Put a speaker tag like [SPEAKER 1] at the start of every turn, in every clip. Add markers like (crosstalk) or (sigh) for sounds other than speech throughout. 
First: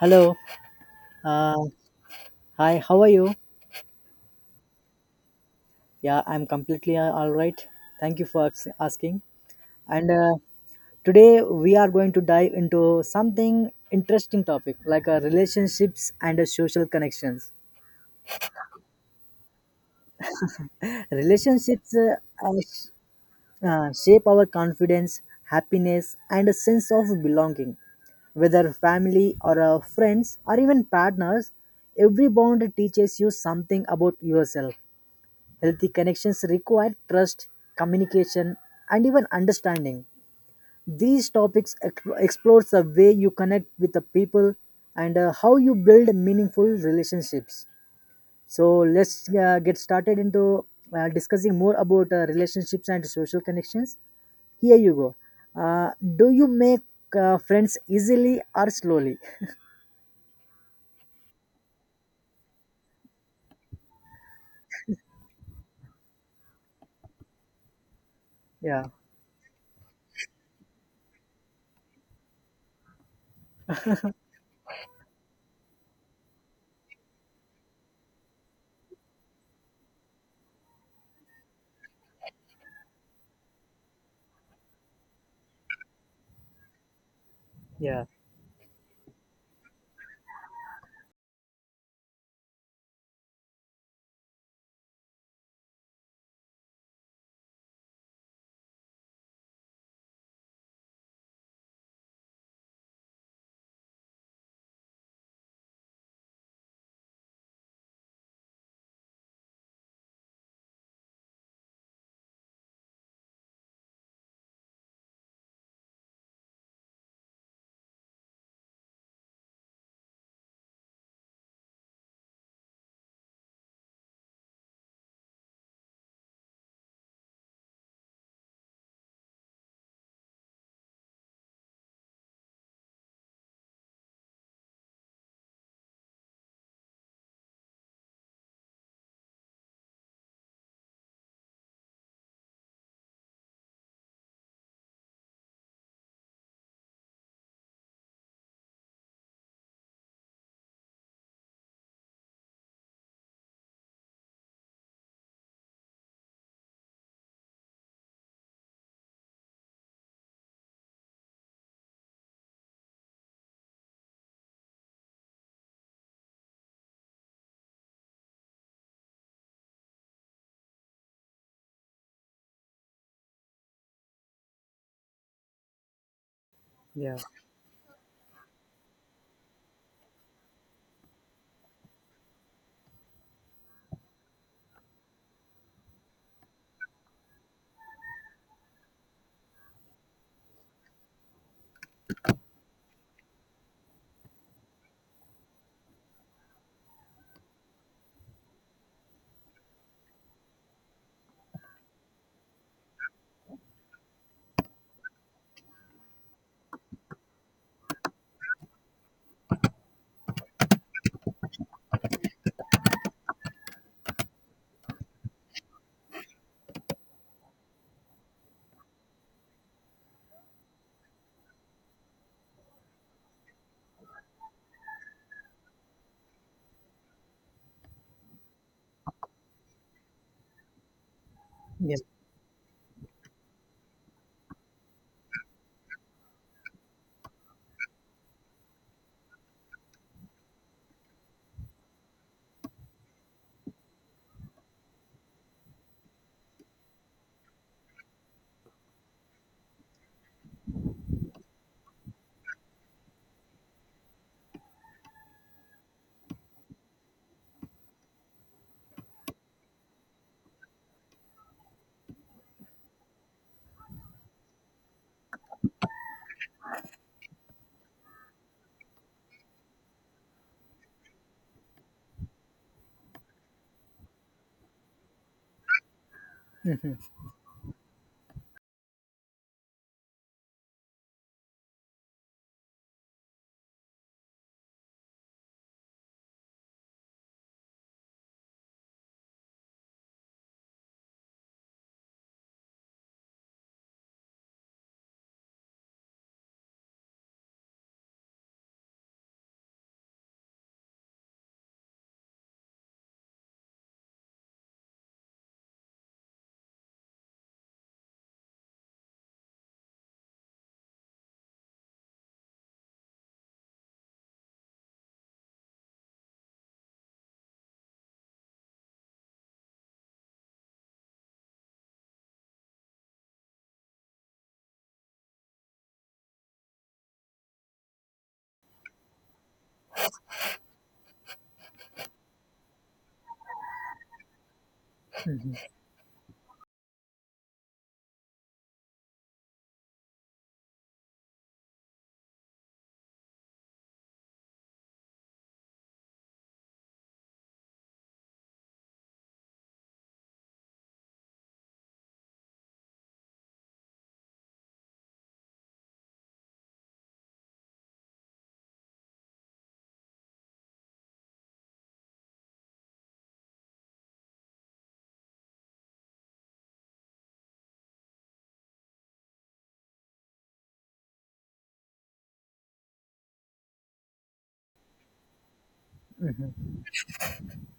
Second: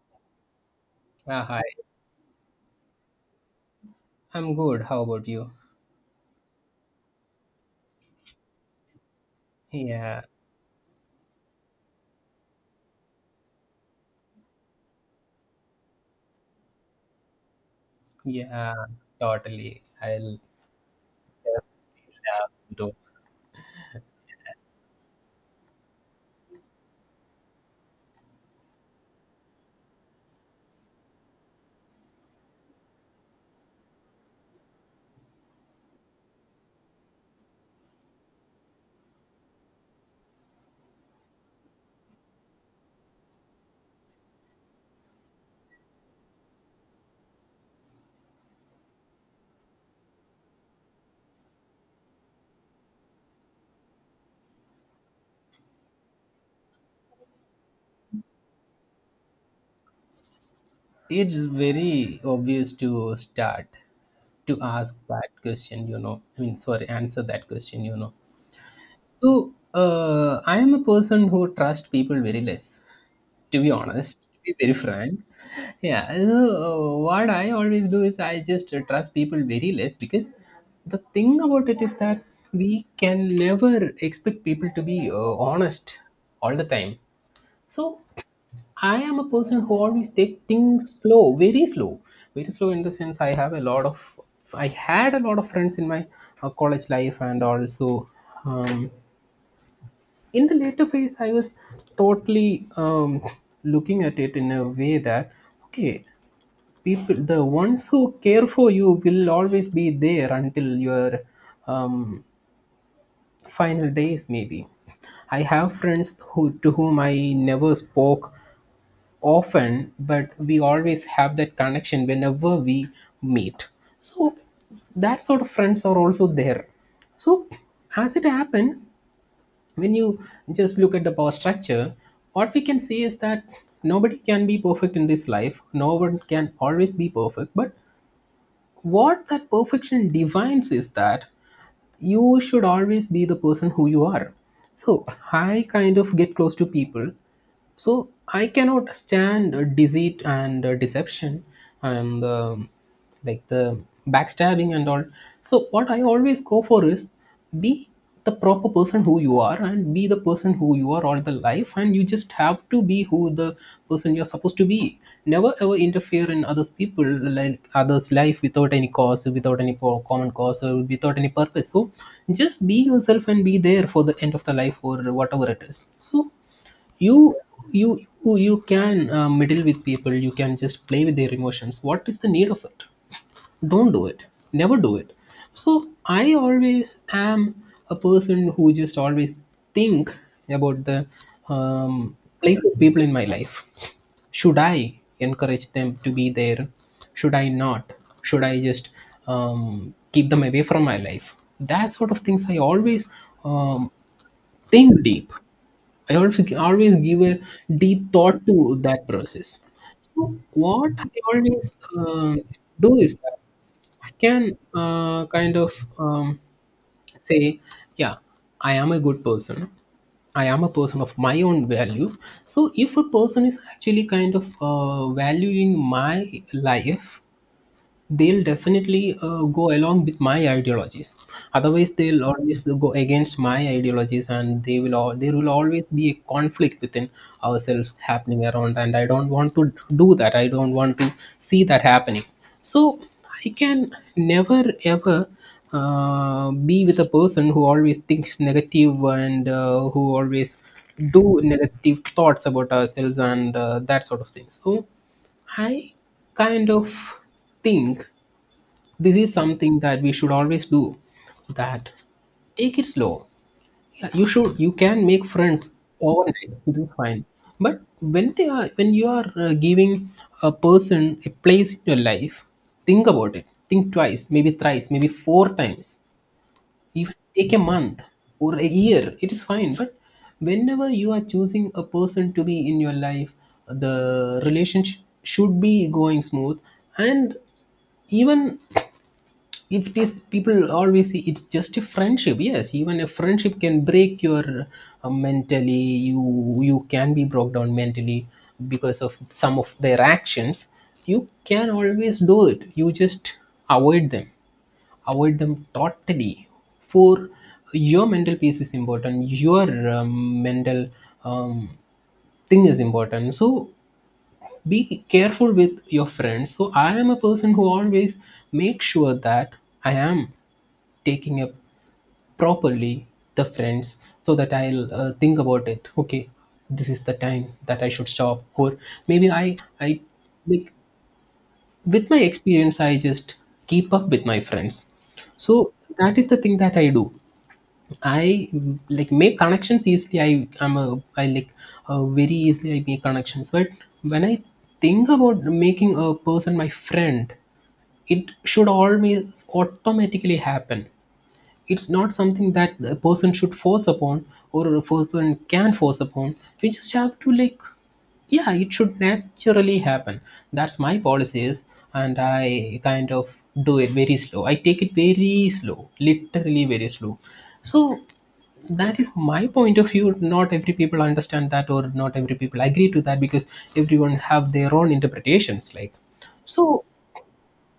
[SPEAKER 1] Hello.
[SPEAKER 2] Yeah,
[SPEAKER 1] Uh,
[SPEAKER 2] hi.
[SPEAKER 1] Hi, how are you?
[SPEAKER 2] I'm good. How about you?
[SPEAKER 1] Yeah, I'm completely all right. Thank you for asking. And
[SPEAKER 2] Yeah,
[SPEAKER 1] Today we are going to dive into something interesting topic like relationships and social connections.
[SPEAKER 2] yeah, totally. I'll
[SPEAKER 1] Relationships uh, uh,
[SPEAKER 2] have
[SPEAKER 1] sh-
[SPEAKER 2] to.
[SPEAKER 1] Shape our confidence, happiness, and a sense of belonging. Whether family or friends or even partners, every bond teaches you something about yourself. Healthy connections require trust, communication, and even understanding. These topics explores the way you connect with the people and how you build meaningful relationships. So let's get started into discussing more about relationships and social connections. Here you go. Do you make friends easily or slowly?
[SPEAKER 2] It's very obvious to start to ask that question, you know. I mean, sorry, answer that question, you know.
[SPEAKER 1] Yeah,
[SPEAKER 2] So, I am a person who trusts people very less. To be honest, to be very frank. Yeah, so, what I always do is I just trust people very less, because the thing about it is that we can never expect people to be honest all the time. So
[SPEAKER 1] yeah,
[SPEAKER 2] I am a person who always take things slow, very slow, very slow, in the sense I have a lot of, I had a lot of friends in my college life and also. Um, in the later phase I was totally (laughs) looking at it in a way that, okay, people, the ones who care for you will always be there until your um, final days, maybe. I have friends who, to whom I never spoke often, but we always have that connection whenever we meet. So that sort of friends are also there. So as it happens, when you just look at the power structure, what we can see is that nobody can be perfect in this life. No one can always be perfect. But what that perfection defines is that you should always be the person who you are. So I kind of get close to people, so I cannot stand deceit and deception, and like the backstabbing and all. So what I always go for is be the proper person who you are, and be the person who you are all the life, and you just have to be who the person you're supposed to be. Never ever interfere in others people, like others life, without any cause, without any common cause, or without any purpose. So just be yourself and be there for the end of the life or whatever it is. So
[SPEAKER 1] yeah,
[SPEAKER 2] you you you can meddle with people, you can just play with their emotions. What is the need of it? Don't do it. Never do it. So I always am a person who just always think about the um, place of people in my life. Should I encourage them to be there? Should I not? Should I just keep them away from my life? That sort of things I always um, think deep. I always give a deep thought to that process. So what I always um, do is, I can kind of um, say, yeah, I am a good person. I am a person of my own values. So if a person is actually kind of valuing my life, they'll definitely go along with my ideologies, otherwise
[SPEAKER 1] yeah.
[SPEAKER 2] they'll always go against my ideologies, and they will all, there will always be a conflict within ourselves happening around. And I don't want to do that, I don't want to see that happening. So I can never ever be with a person who always thinks negative, and who always do negative thoughts about ourselves, and that sort of thing. So I kind of think this is something that we should always do, that take it slow. Yeah, you should, you can make friends overnight, it is fine. But when they are, when you are giving a person a place in your life, think about it, think twice, maybe thrice, maybe four times, even take a month or a year, it is fine. But whenever you are choosing a person to be in your life, the relationship should be going smooth. And even if it is, people always see it's just a friendship. Yes, even a friendship can break your mentally, you can be broke down mentally because of some of their actions. You can always do it, you just avoid them, avoid them totally. For your mental peace is important, your mental um, thing is important. So be careful with your friends. So I am a person who always make sure that I am taking up properly the friends, so that I'll think about it. Okay, this is the time that I should stop, or maybe I like, with my experience, I just keep up with my friends. So that is the thing that I do. I like make connections easily. I am a, I like very easily I make connections. But when I think about making a person my friend, it should always automatically happen. It's not something that a person should force upon, or a person can force upon. We just have to like, yeah, it should naturally happen. That's my policy is. And I kind of do it very slow, I take it very slow, literally very slow. So that is my point of view. Not every people understand that, or not every people agree to that, because everyone have their own interpretations, like. So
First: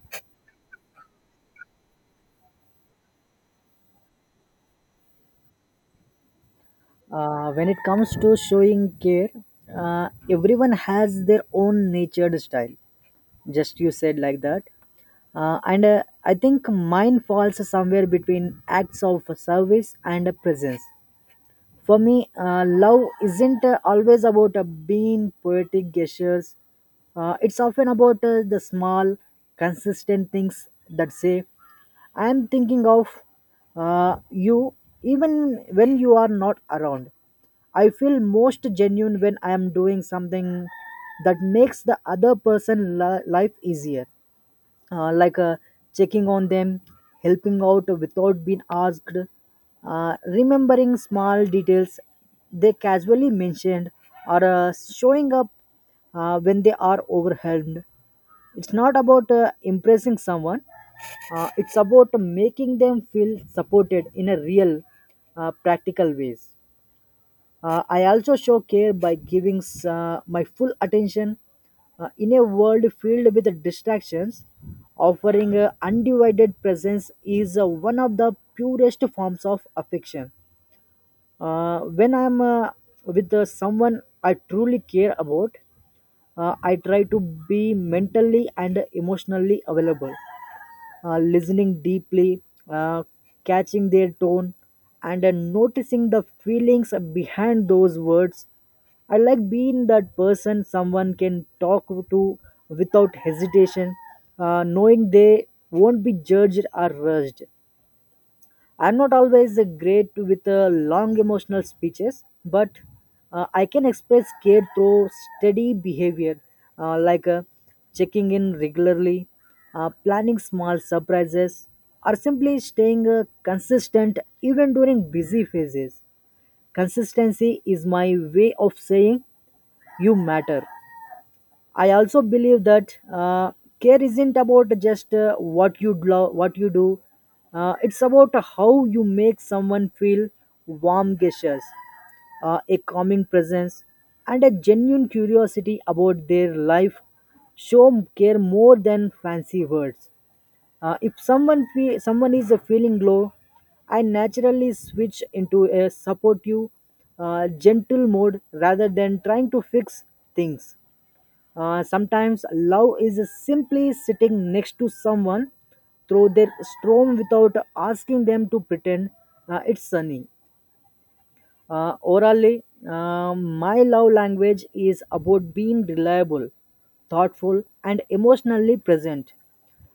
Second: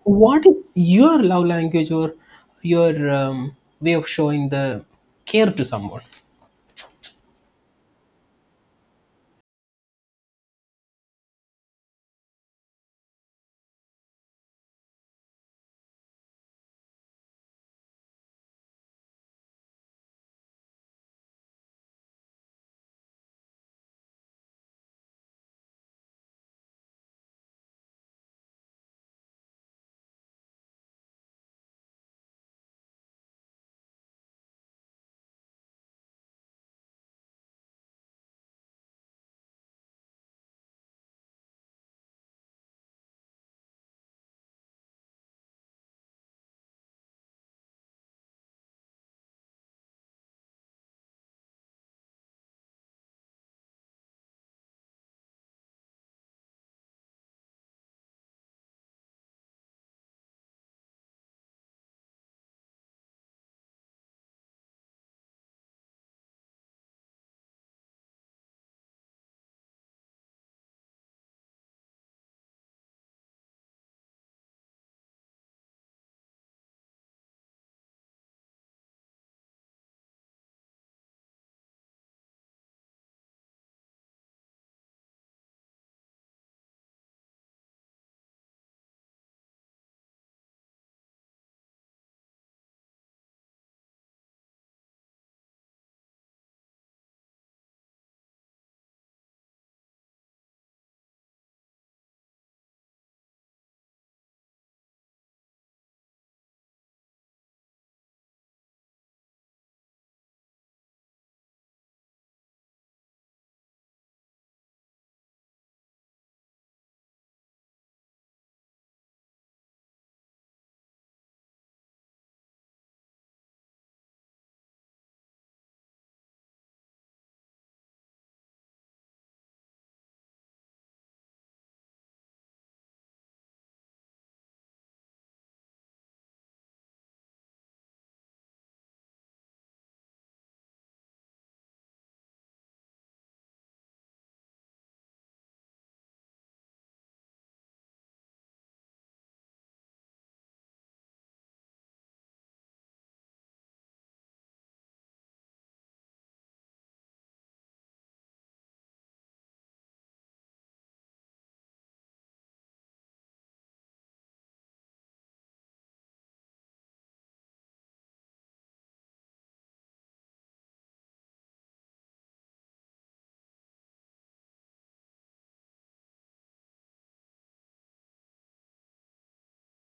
[SPEAKER 2] what is your love language, or your way of showing the care to someone?
[SPEAKER 1] When it comes to showing care, everyone has their own natured style. Just you said like that. And I think mine falls somewhere between acts of service and presence. For me, love isn't always about being poetic gestures. It's often about the small, consistent things that say, I am thinking of you even when you are not around. I feel most genuine when I am doing something that makes the other person life easier like checking on them, helping out without being asked, remembering small details they casually mentioned, or showing up when they are overwhelmed. It's not about impressing someone, it's about making them feel supported in a real, practical ways. I also show care by giving my full attention in a world filled with distractions. Offering undivided presence is one of the purest forms of affection. When I am with someone I truly care about, I try to be mentally and emotionally available, listening deeply, uh, catching their tone, and noticing the feelings behind those words. I like being that person someone can talk to without hesitation, knowing they won't be judged or rushed. I'm not always great with long emotional speeches, but I can express care through steady behavior, like checking in regularly, planning small surprises, or simply staying consistent even during busy phases. Consistency is my way of saying you matter. I also believe that care isn't about just what you do. It's about how you make someone feel warm gestures, a calming presence, and a genuine curiosity about their life. Show care more than fancy words. If someone is feeling low, I naturally switch into a supportive, gentle mode rather than trying to fix things. Sometimes love is simply sitting next to someone through their storm without asking them to pretend it's sunny. Orally, my love language is about being reliable, thoughtful, and emotionally present.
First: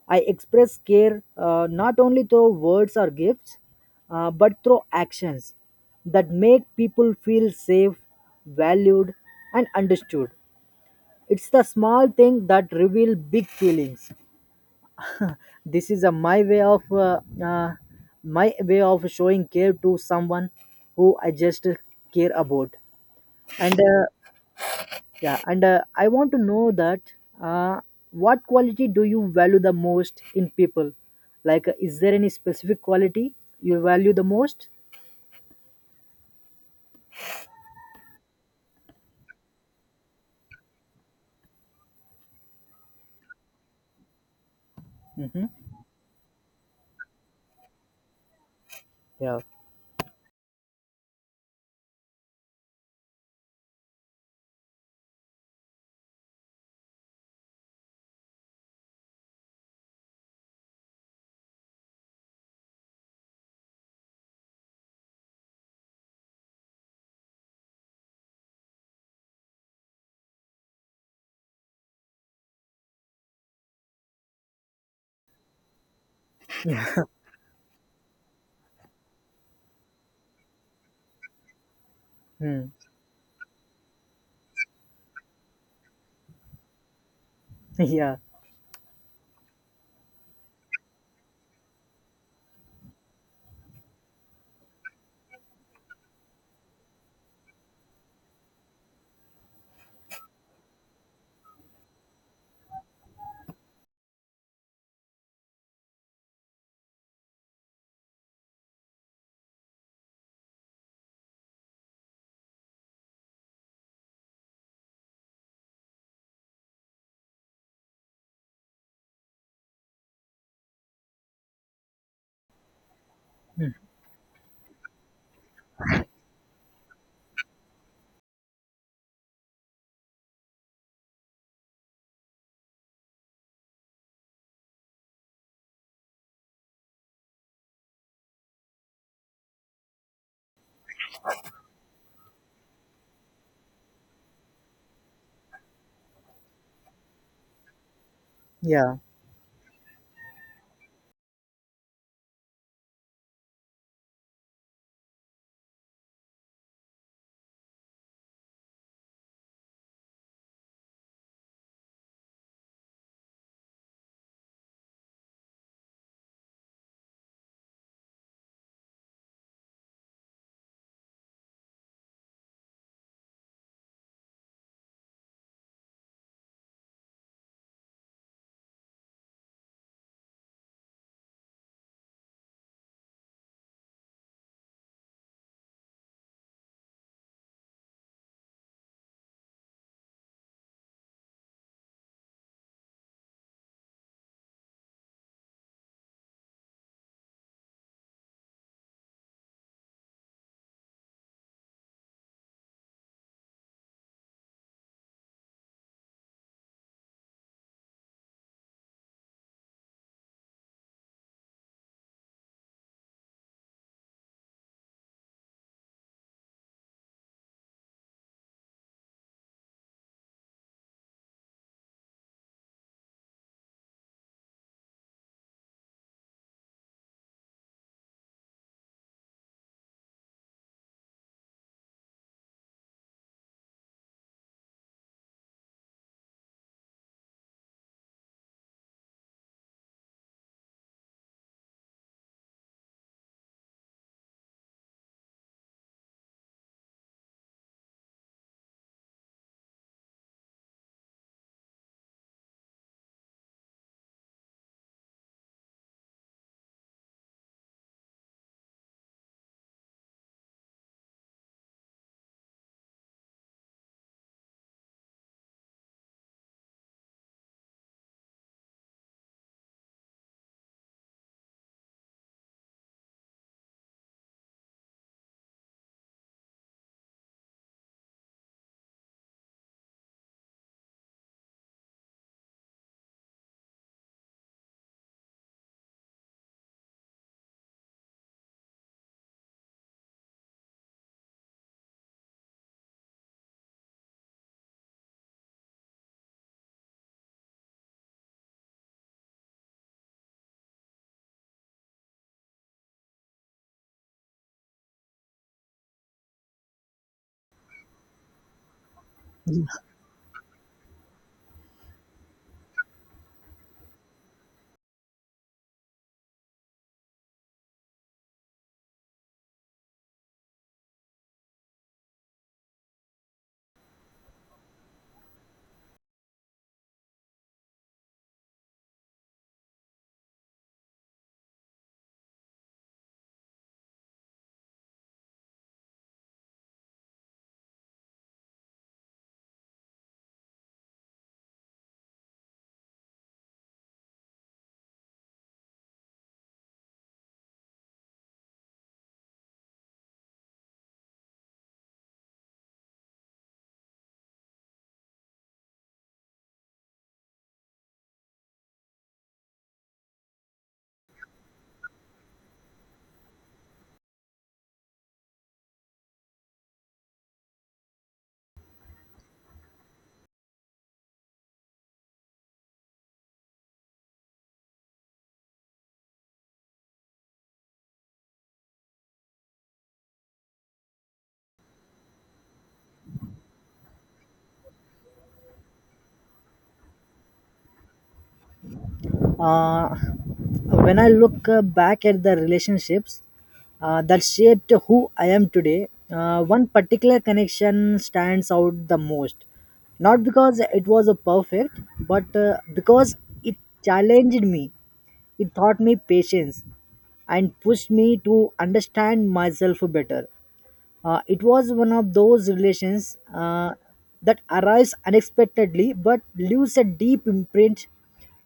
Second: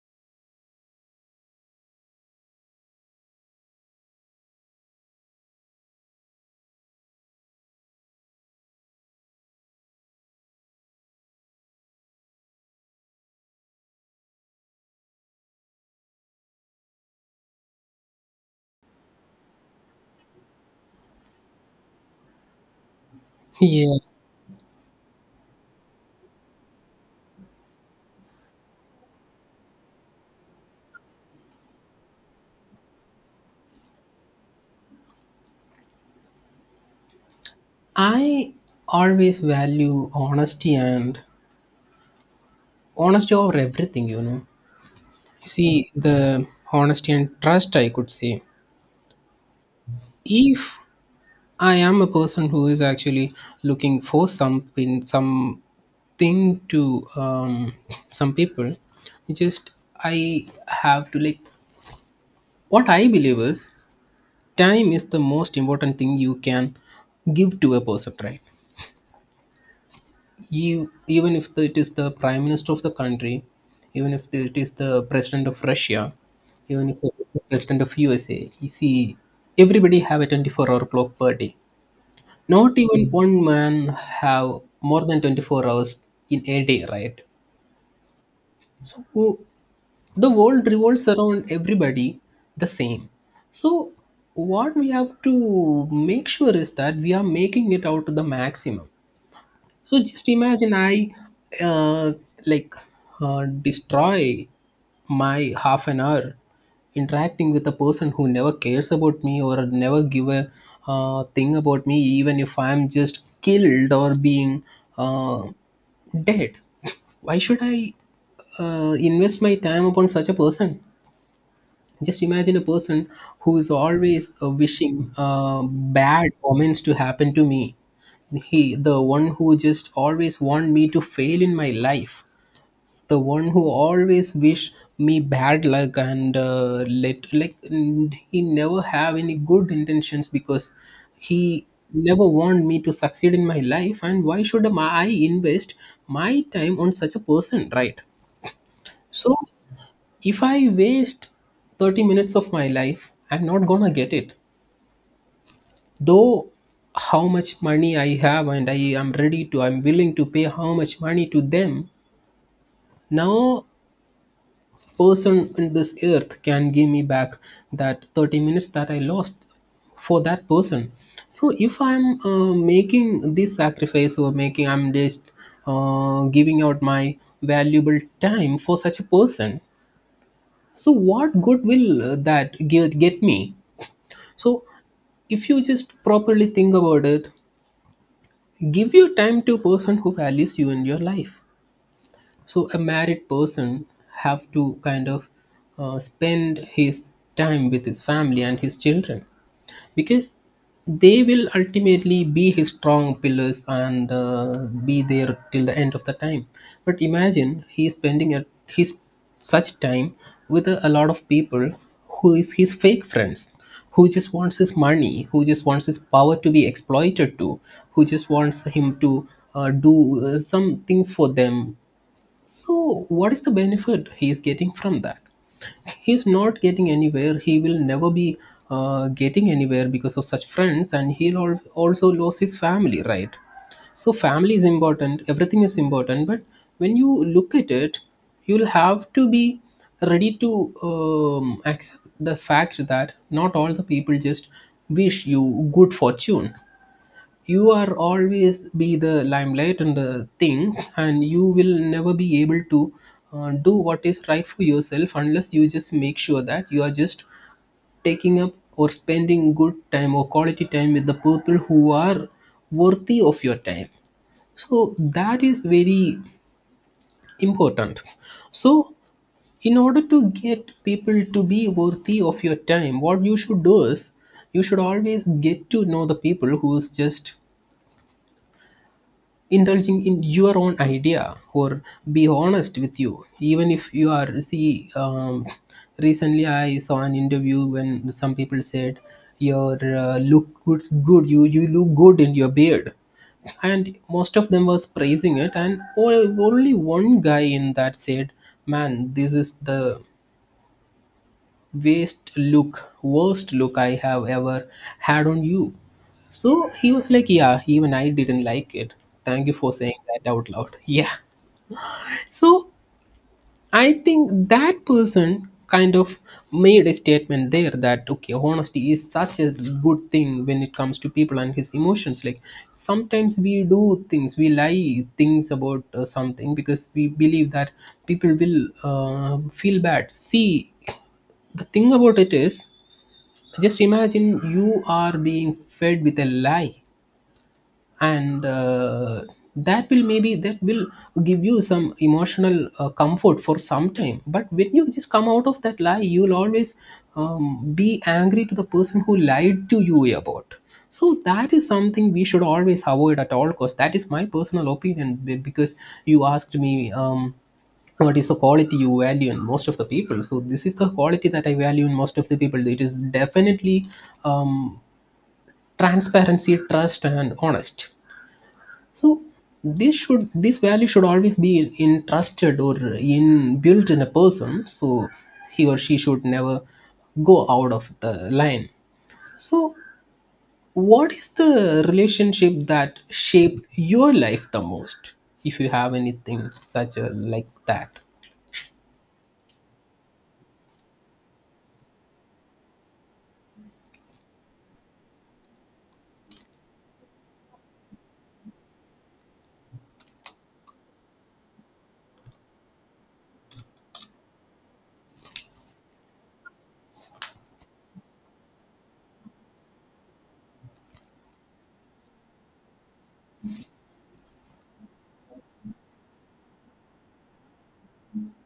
[SPEAKER 1] I express care not only through words or gifts, but through actions that make people feel safe, valued, and understood. It's the small thing that reveal big feelings. This is a uh, my way of showing care to someone who I just care about. And
[SPEAKER 2] Yeah,
[SPEAKER 1] Yeah, and I want to know that uh, what quality do you value the most in people? Like, is there any specific quality you value the most?
[SPEAKER 2] I always value honesty, and honesty over everything, you know.
[SPEAKER 1] Hmm.
[SPEAKER 2] See, the honesty and trust, I could say.
[SPEAKER 1] Yeah.
[SPEAKER 2] If I am a person who is actually looking for something, something to some people, just I have to like, what I believe is, time is the most important thing you can give to a person, right? You, even if the, it is the prime minister of the country, even if it is the president of Russia, even if
[SPEAKER 1] (laughs)
[SPEAKER 2] it is the president of USA, you see, everybody have a 24-hour clock per day.
[SPEAKER 1] Hmm.
[SPEAKER 2] Not even one man have more than 24 hours in a day, right?
[SPEAKER 1] Yeah.
[SPEAKER 2] So the world revolves around everybody the same. So what we have to make sure is that we are making it out to the maximum. So just imagine I uh, like destroy my half an hour interacting with a person who never cares about me, or never give a thing about me, even if I'm just killed or being uh, dead. (laughs) Why should I invest my time upon such a person? Just imagine a person who is always wishing bad omens to happen to me. He, the one who just always want me to fail in my life. The one who always wish me bad luck, and let, like he never have any good intentions, because he never want me to succeed in my life. And why should I invest my time on such a person, right?
[SPEAKER 1] Yeah.
[SPEAKER 2] So if I waste 30 minutes of my life, I'm not gonna get it. Though how much money I have, and I am ready to, I'm willing to pay how much money to them, no person in this earth can give me back that 30 minutes that I lost for that person. So if I'm making this sacrifice, or making, I'm just giving out my valuable time for such a person. So what good will that give, get me? So if you just properly think about it, give your time to a person who values you in your life. So a married person have to kind of spend his time with his family and his children, because they will ultimately be his strong pillars, and be there till the end of the time. But imagine he is spending a, his such time with a lot of people who is his fake friends, who just wants his money, who just wants his power to be exploited, to who just wants him to do some things for them. So, what is the benefit he is getting from that? He's not getting anywhere. He will never be getting anywhere because of such friends, and he'll also lose his family, right? So, family is important, everything is important, but when you look at it, you'll have to be ready to accept the fact that not all the people just wish you good fortune. You are always be the limelight and the thing, and you will never be able to do what is right for yourself unless you just make sure that you are just taking up or spending good time or quality time with the people who are worthy of your time. So that is very important. So in order to get people to be worthy of your time, what you should do is you should always get to know the people who's just indulging in your own idea or be honest with you, even if you are see recently I saw an interview when some people said your look good, you look good in your beard, and most of them was praising it, and only one guy in that said, "Man, this is the waste look worst look I have ever had on you." So he was like, "Yeah, even I didn't like it. Thank you for saying that out loud." (laughs) Yeah. So I think that person kind of made a statement there that okay, honesty is such a good thing when it comes to people and his emotions. Like sometimes we do things, we lie things about something, because we believe that people will feel bad. See, the thing about it is just imagine you are being fed with a lie, and that will, maybe that will give you some emotional comfort for some time, but when you just come out of that lie, you'll always be angry to the person who lied to you about. So that is something we should always avoid at all costs. That is my personal opinion, because you asked me, what is the quality you value in most of the people? So this is the quality that I value in most of the people. It is definitely um, transparency, trust, and honest. So this should, this value should always be entrusted or in built in a person. So he or she should never go out of the line. So what is the relationship that shaped your life the most? If you have anything such a like that.
[SPEAKER 1] Uh, when I look back at the relationships that shaped who I am today, one particular connection stands out the most. Not because it was a perfect, but because it challenged me. It taught me patience and pushed me to understand myself better. It was one of those relations that arise unexpectedly but leaves a deep imprint,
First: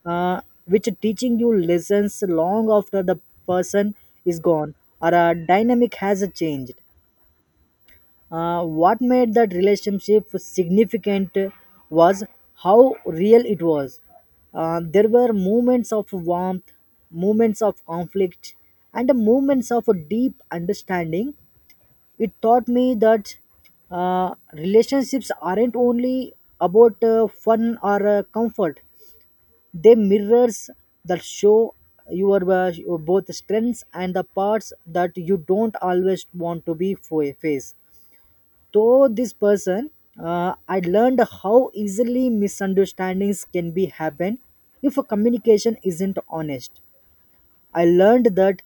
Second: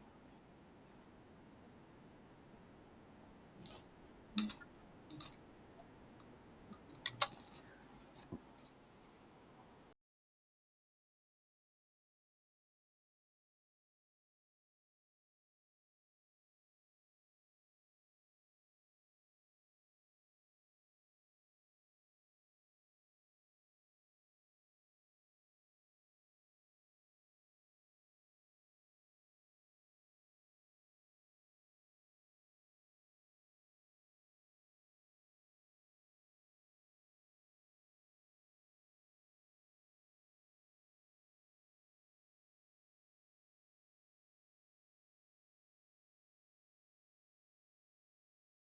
[SPEAKER 1] uh, which teaching you lessons long after the person is gone or a dynamic has changed. What made that relationship significant was how real it was. There were moments of warmth, moments of conflict, and moments of a deep understanding. It taught me that relationships aren't only about fun or comfort. They mirrors that show your both strengths and the parts that you don't always want to be face. Through this person, I learned how easily misunderstandings can be happen if a communication isn't honest. I learned that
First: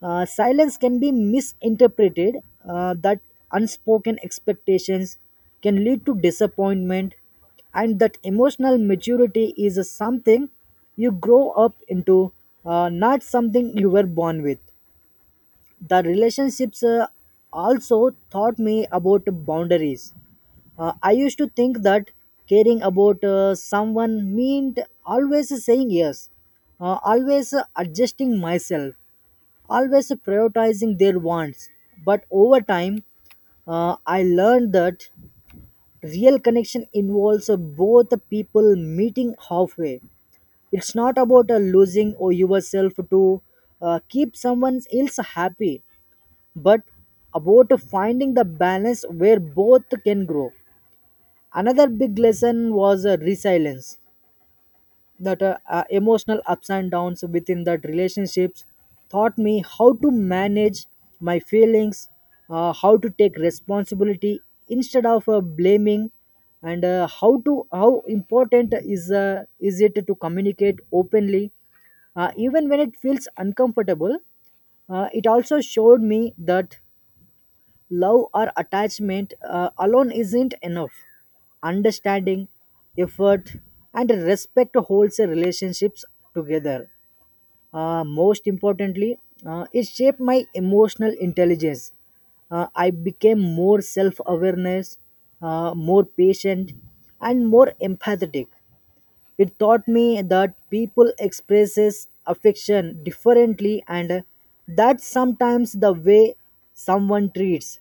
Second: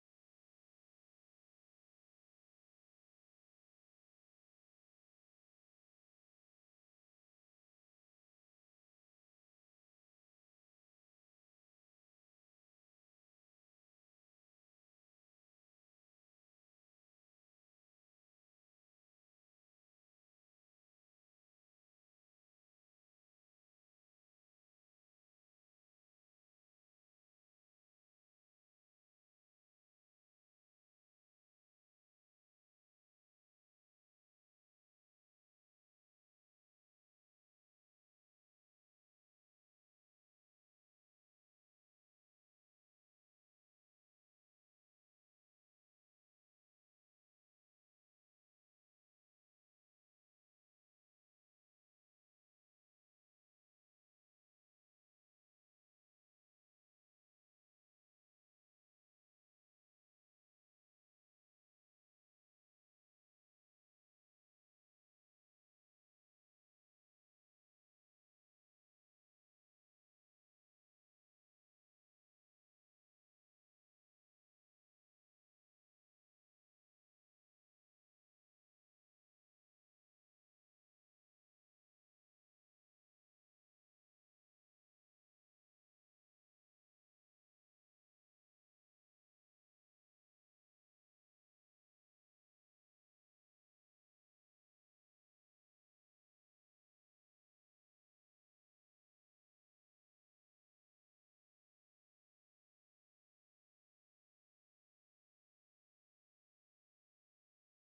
[SPEAKER 1] silence can be misinterpreted, that unspoken expectations can lead to disappointment, and that emotional maturity is a something you grow up into, not something you were born with. The relationships also taught me about boundaries. I used to think that caring about someone meant always saying yes, always adjusting myself, always prioritizing their wants. But over time, I learned that real connection involves both the people meeting halfway. It's not about losing or yourself to keep someone else happy, but about finding the balance where both can grow. Another big lesson was resilience, that emotional ups and downs within that relationships taught me how to manage my feelings, how to take responsibility instead of blaming, and how to how important is it to communicate openly even when it feels uncomfortable. It also showed me that love or attachment alone isn't enough. Understanding, effort, and respect holds the relationships together. Most importantly, it shaped my emotional intelligence. I became more self awareness, more patient, and more empathetic. It taught me that people expresses affection differently and that sometimes the way someone treats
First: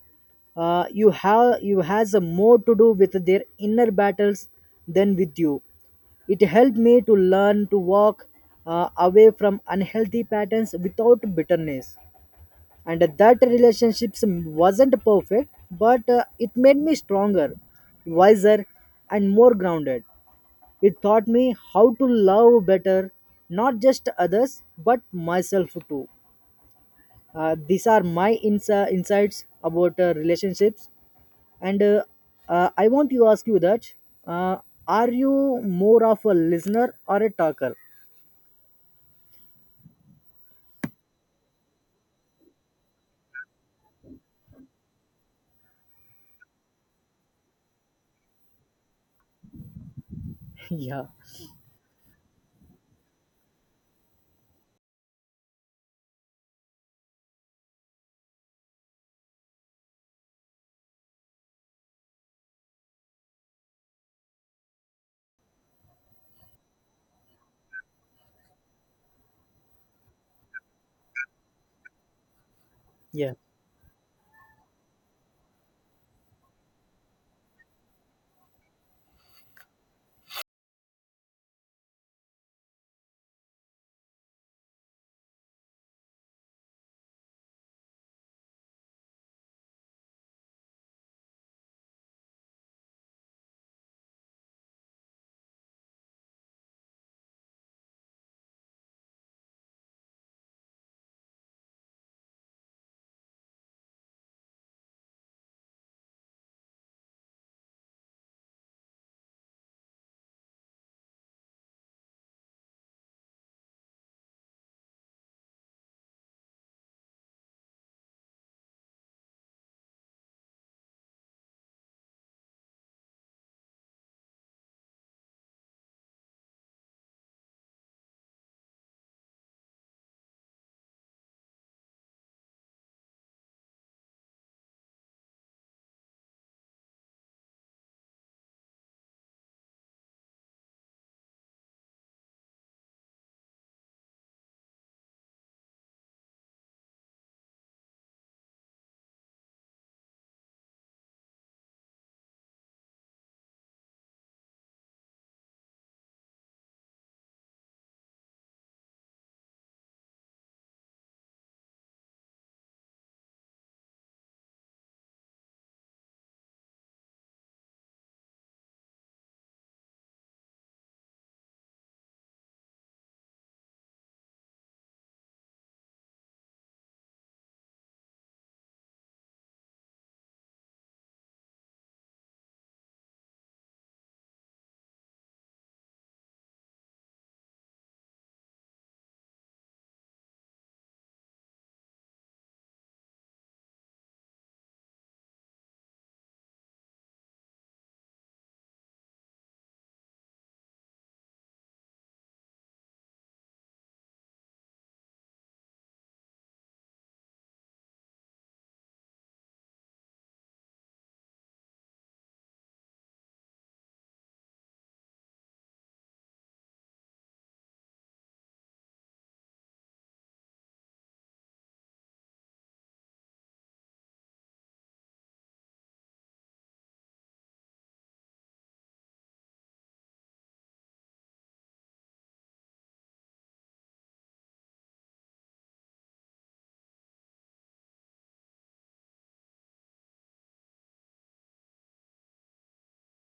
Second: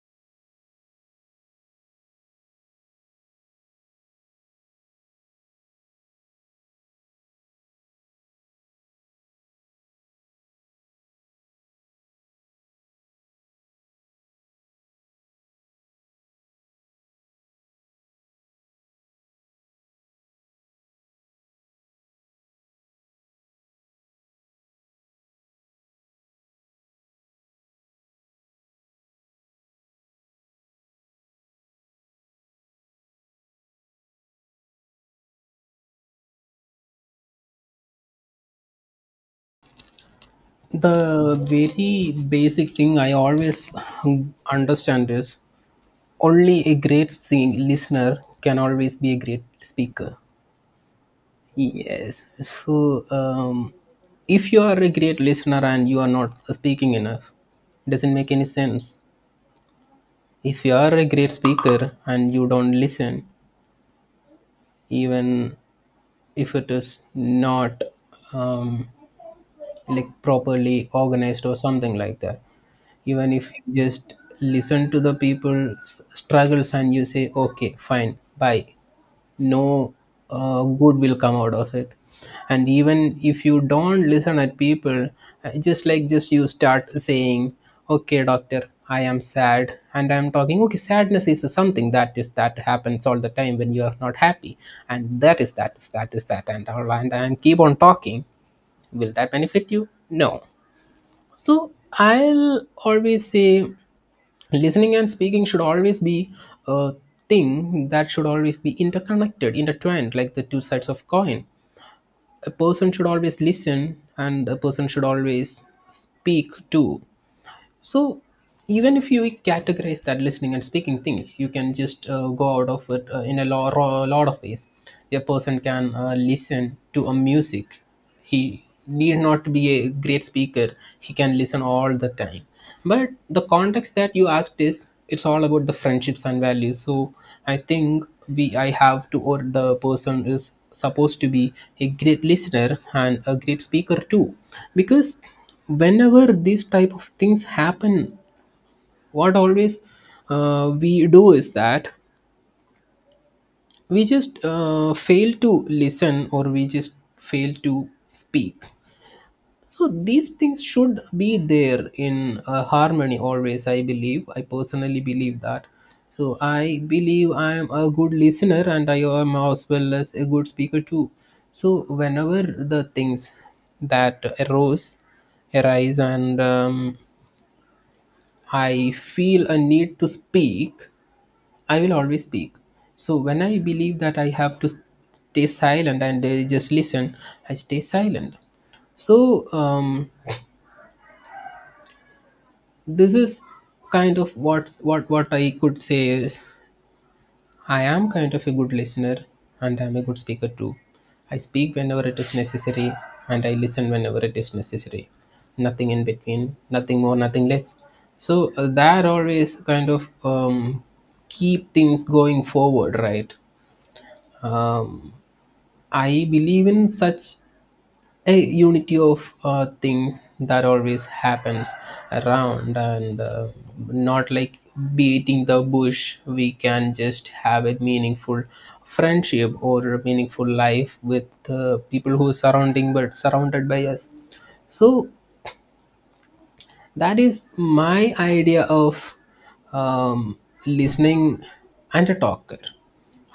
[SPEAKER 1] you have you has a more to do with their inner battles than with you. It helped me to learn to walk away from unhealthy patterns without bitterness. And that relationships wasn't perfect, but it made me stronger, wiser, and more grounded. It taught me how to love better, not just others, but myself too. These are my insights about relationships. And I want to ask you that uh, are you more of a listener or a talker?
[SPEAKER 2] The very basic thing I always understand is only a great listener can always be a great speaker.
[SPEAKER 1] (laughs) yeah,
[SPEAKER 2] Yes. So, if you are a great listener and you are not speaking enough, doesn't make any sense. If you are a great speaker and you don't listen, even if it is not um, like properly organized or something like that,
[SPEAKER 1] yeah,
[SPEAKER 2] even if you just listen to the people's struggles and you say, okay, fine, bye, no good will come out of it. And even if you don't listen at people, just like just you start saying, okay doctor I am sad and I'm talking, okay sadness is something that is that happens all the time when you are not happy, and that and all, and keep on talking, will that benefit you? No. So I'll always say listening and speaking should always be a thing that should always be interconnected, intertwined, like the two sides of coin. A person should always listen, and a person should always speak too. So even if you categorize that listening and speaking things, you can just go out of it in a lot of ways. A person can listen to a music, he need not be a great speaker, he can listen all the time. But the context that you asked is it's all about the friendships and values. So I think we I have to, or the person is supposed to be a great listener and a great speaker too, because whenever these type of things happen, what always we do is that we just fail to listen, or we just fail to speak. So these things should be there in harmony always, I believe, I personally believe that. So I believe I am a good listener, and I am as well as a good speaker too. So whenever the things that arose arise, and I feel a need to speak, I will always speak. So when I believe that I have to stay silent and just listen, I stay silent. So this is kind of what I could say is I am kind of a good listener, and I'm a good speaker too. I speak whenever it is necessary, and I listen whenever it is necessary. Nothing in between, nothing more, nothing less. So that always kind of keep things going forward, right? Um, I believe in such a unity of things that always happens around, and not like beating the bush. We can just have a meaningful friendship or a meaningful life with people who are surrounding but surrounded by us. So that is my idea of um, listening and a talker.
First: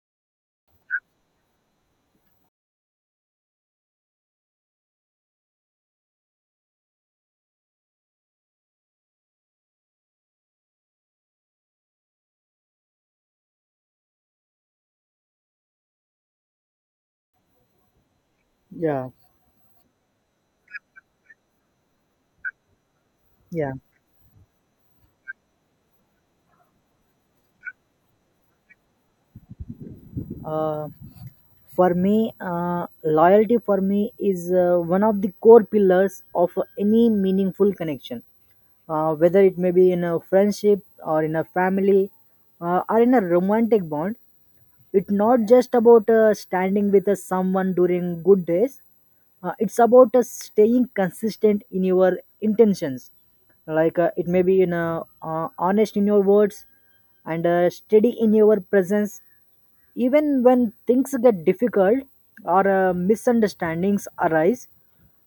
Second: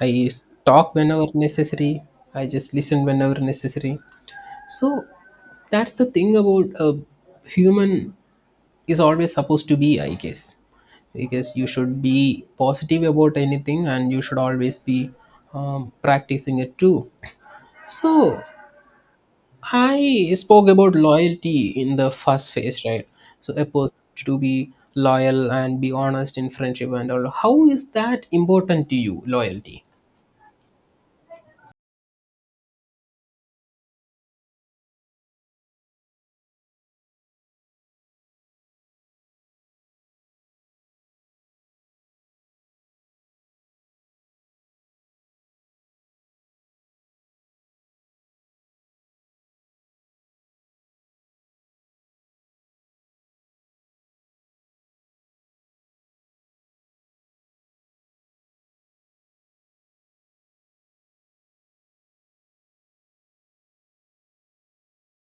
[SPEAKER 2] Talk whenever necessary, I just listen whenever necessary. So that's the thing about a human is always supposed to be, I guess, because you should be positive about anything, and you should always be practicing it too. So
[SPEAKER 1] yeah,
[SPEAKER 2] I spoke about loyalty in the first phase, right? So a
[SPEAKER 1] yeah.
[SPEAKER 2] person to be loyal and be honest in friendship and all. How is that important to you, loyalty?
[SPEAKER 1] Uh, for me, loyalty for me is one of the core pillars of any meaningful connection, whether it may be in a friendship or in a family or in a romantic bond. It's not just about standing with someone during good days, it's about staying consistent in your intentions, like it may be in honest in your words and steady in your presence even when things get difficult or misunderstandings arise.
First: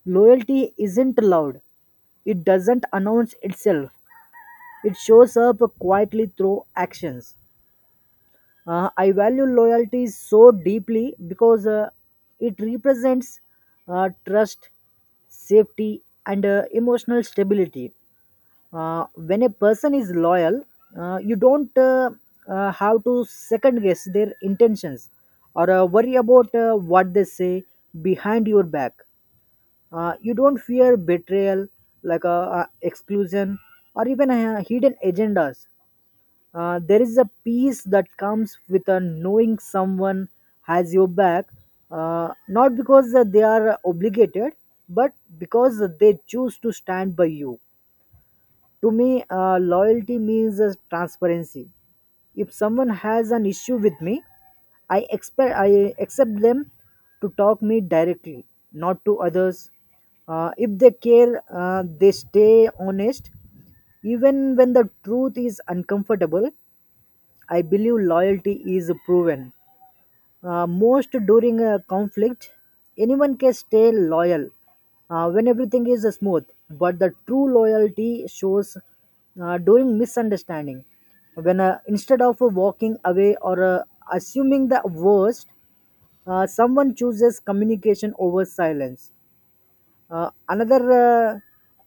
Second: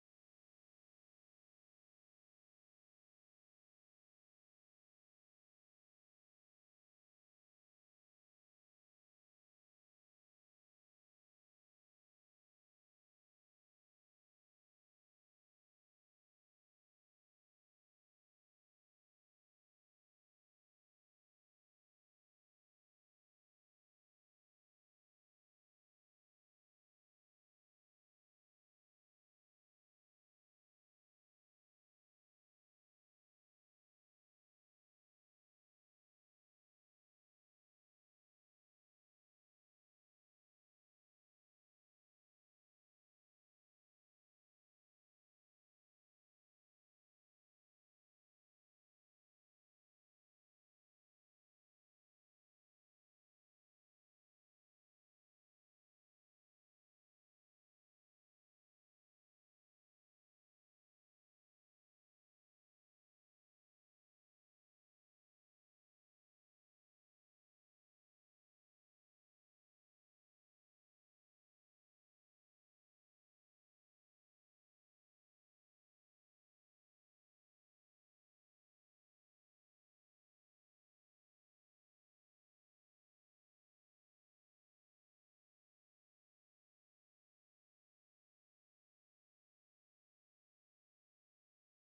[SPEAKER 1] Loyalty isn't loud. It doesn't announce itself. It shows up quietly through actions. I value loyalty so deeply because it represents trust, safety, and emotional stability. When a person is loyal, you don't have to second guess their intentions or worry about what they say behind your back. You don't fear betrayal like exclusion or even hidden agendas. There is a peace that comes with knowing someone has your back, not because they are obligated but because they choose to stand by you. To me, loyalty means transparency. If someone has an issue with me, I expect I accept them to talk me directly, not to others. If they care, they stay honest even when the truth is uncomfortable. I believe loyalty is proven most during a conflict. Anyone can stay loyal when everything is smooth, but the true loyalty shows during misunderstanding. When, instead of walking away or assuming the worst, someone chooses communication over silence. Another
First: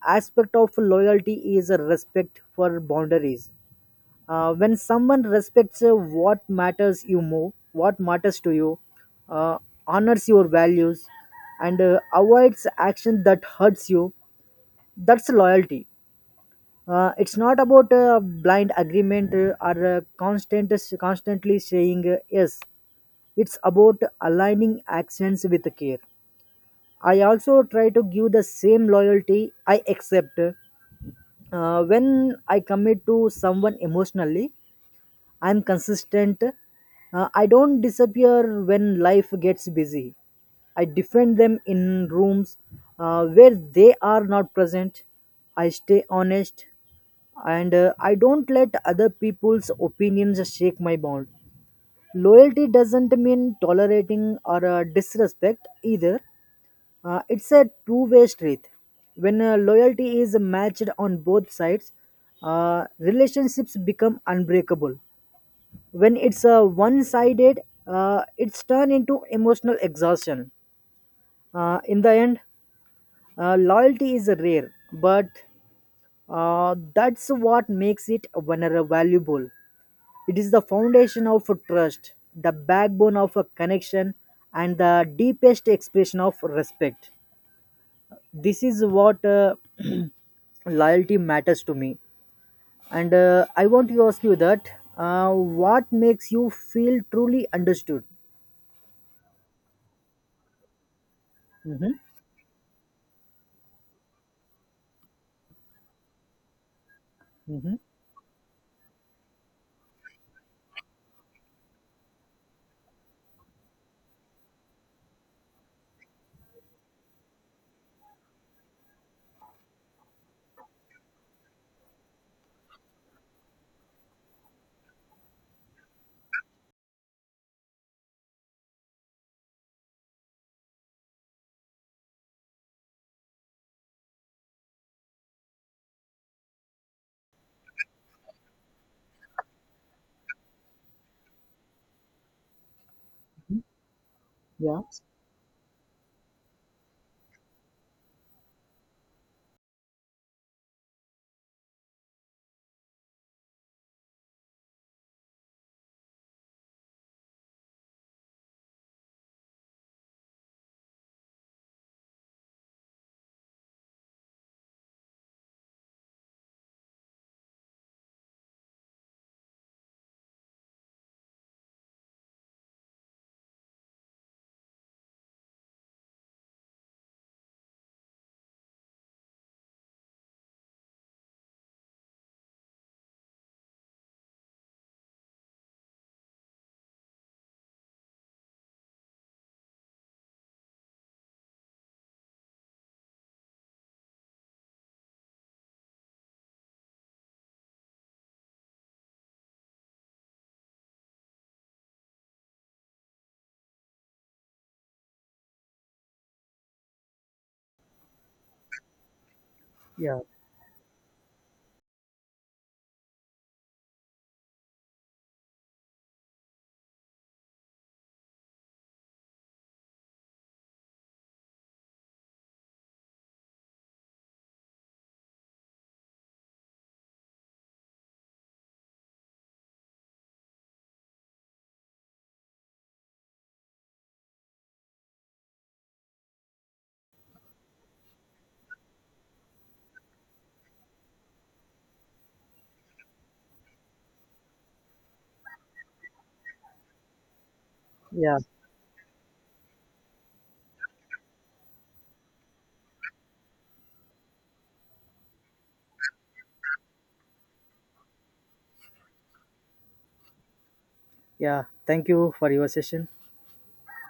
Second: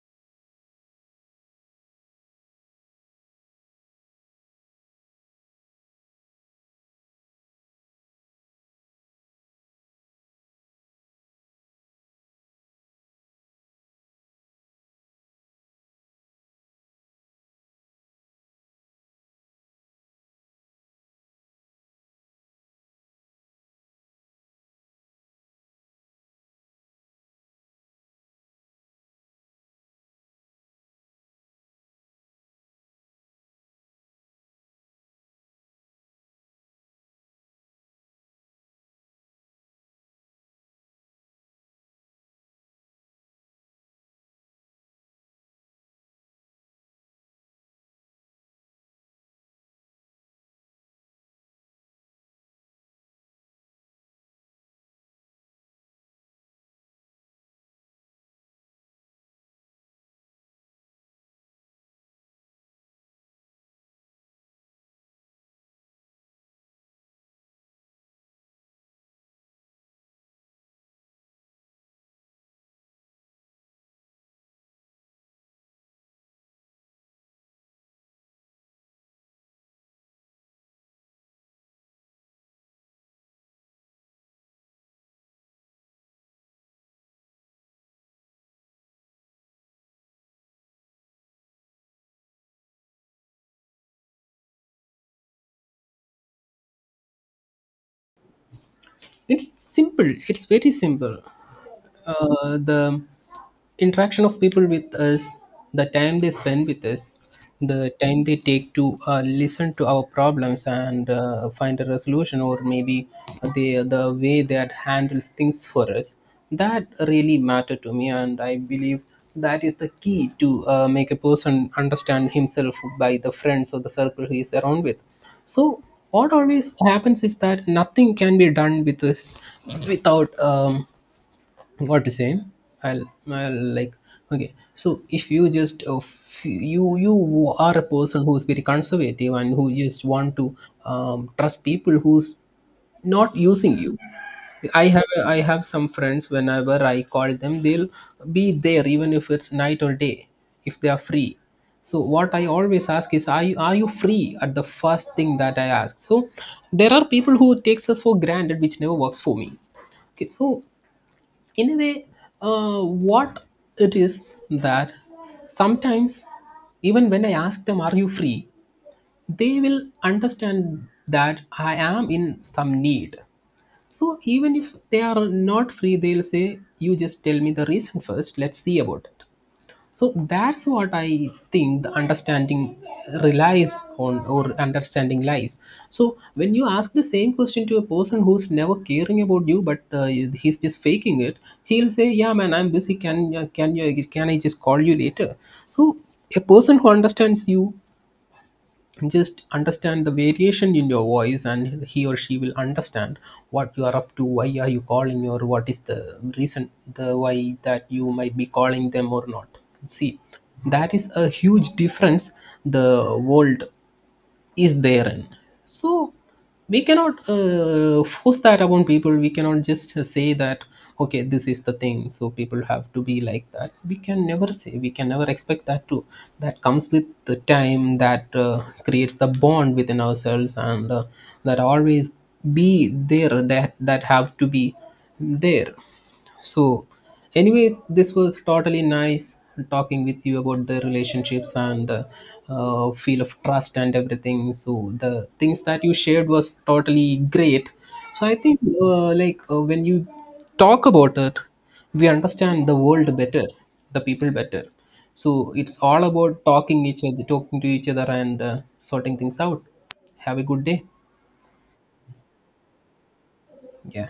[SPEAKER 1] aspect of loyalty is a respect for boundaries. When someone respects what matters to you, uh, honors your values, and avoids action that hurts you, that's loyalty. It's not about blind agreement or constantly saying yes. It's about aligning actions with care. I also try to give the same loyalty I accept. When I commit to someone emotionally, I'm consistent. I don't disappear when life gets busy. I defend them in rooms where they are not present. I stay honest and I don't let other people's opinions shake my bond. Loyalty doesn't mean tolerating or disrespect either. It's a two-way street. When loyalty is matched on both sides, relationships become unbreakable. When it's one sided, it's turned into emotional exhaustion. In the end, loyalty is rare, but that's what makes it vulnerable valuable. It is the foundation of a trust, the backbone of a connection, and the deepest expression of respect. This is what (clears throat) loyalty matters to me. And I want to ask you that what makes you feel truly understood?
[SPEAKER 2] It's simple. It's very simple.
[SPEAKER 1] Mhm.
[SPEAKER 2] The interaction of people with us, the time they spend with us,
[SPEAKER 1] Mhm.
[SPEAKER 2] the time they take to listen to our problems and find a resolution, or maybe the way that handles things for us, that really matter to me, and I believe that is the key to make a person understand himself by the friends or the circle he is around with. So what always happens is that nothing can be done with us without what to say. i'll, I'll like, okay, so if you just you, you are a person who's very conservative and who just want to trust people who's not using you.
[SPEAKER 1] Yeah,
[SPEAKER 2] I have some friends, whenever I call them, they'll be there, even if it's night or day, if they are free. So what I always ask is, are you, are you free, at the first thing that I ask. So there are people who takes us for granted, which never works for me. Okay, so in a way, what it is, that sometimes even when I ask them are you free, they will understand that I am in some need. So even if they are not free, they'll say, you just tell me the reason first, let's see about it. So that's what I think the understanding relies on, or understanding lies. So when you ask the same question to a person who's never caring about you, but he's just faking it, he'll say, "Yeah, man, I'm busy. Can you, can I just call you later?" So a person who understands you just understand the variation in your voice, and he or she will understand what you are up to, why are you calling, or what is the reason, the why that you might be calling them or not. See,
[SPEAKER 1] yeah,
[SPEAKER 2] that is a huge difference. The world is therein. So we cannot force that upon people. We cannot just say that okay, this is the thing, so people have to be like that. We can never say, we can never expect that to. That comes with the time. That creates the bond within ourselves, and that always be there. That have to be there. So, anyways, this was totally nice talking with you about the relationships and the feel of trust and everything. So, the things that you shared was totally great. So, I
[SPEAKER 1] yeah,
[SPEAKER 2] think like when you talk about it, we understand the world better, the people better. So, it's all about talking to each other, and sorting things out. Have a good day.
[SPEAKER 1] yeah. Thank you for your session.
[SPEAKER 2] Yeah.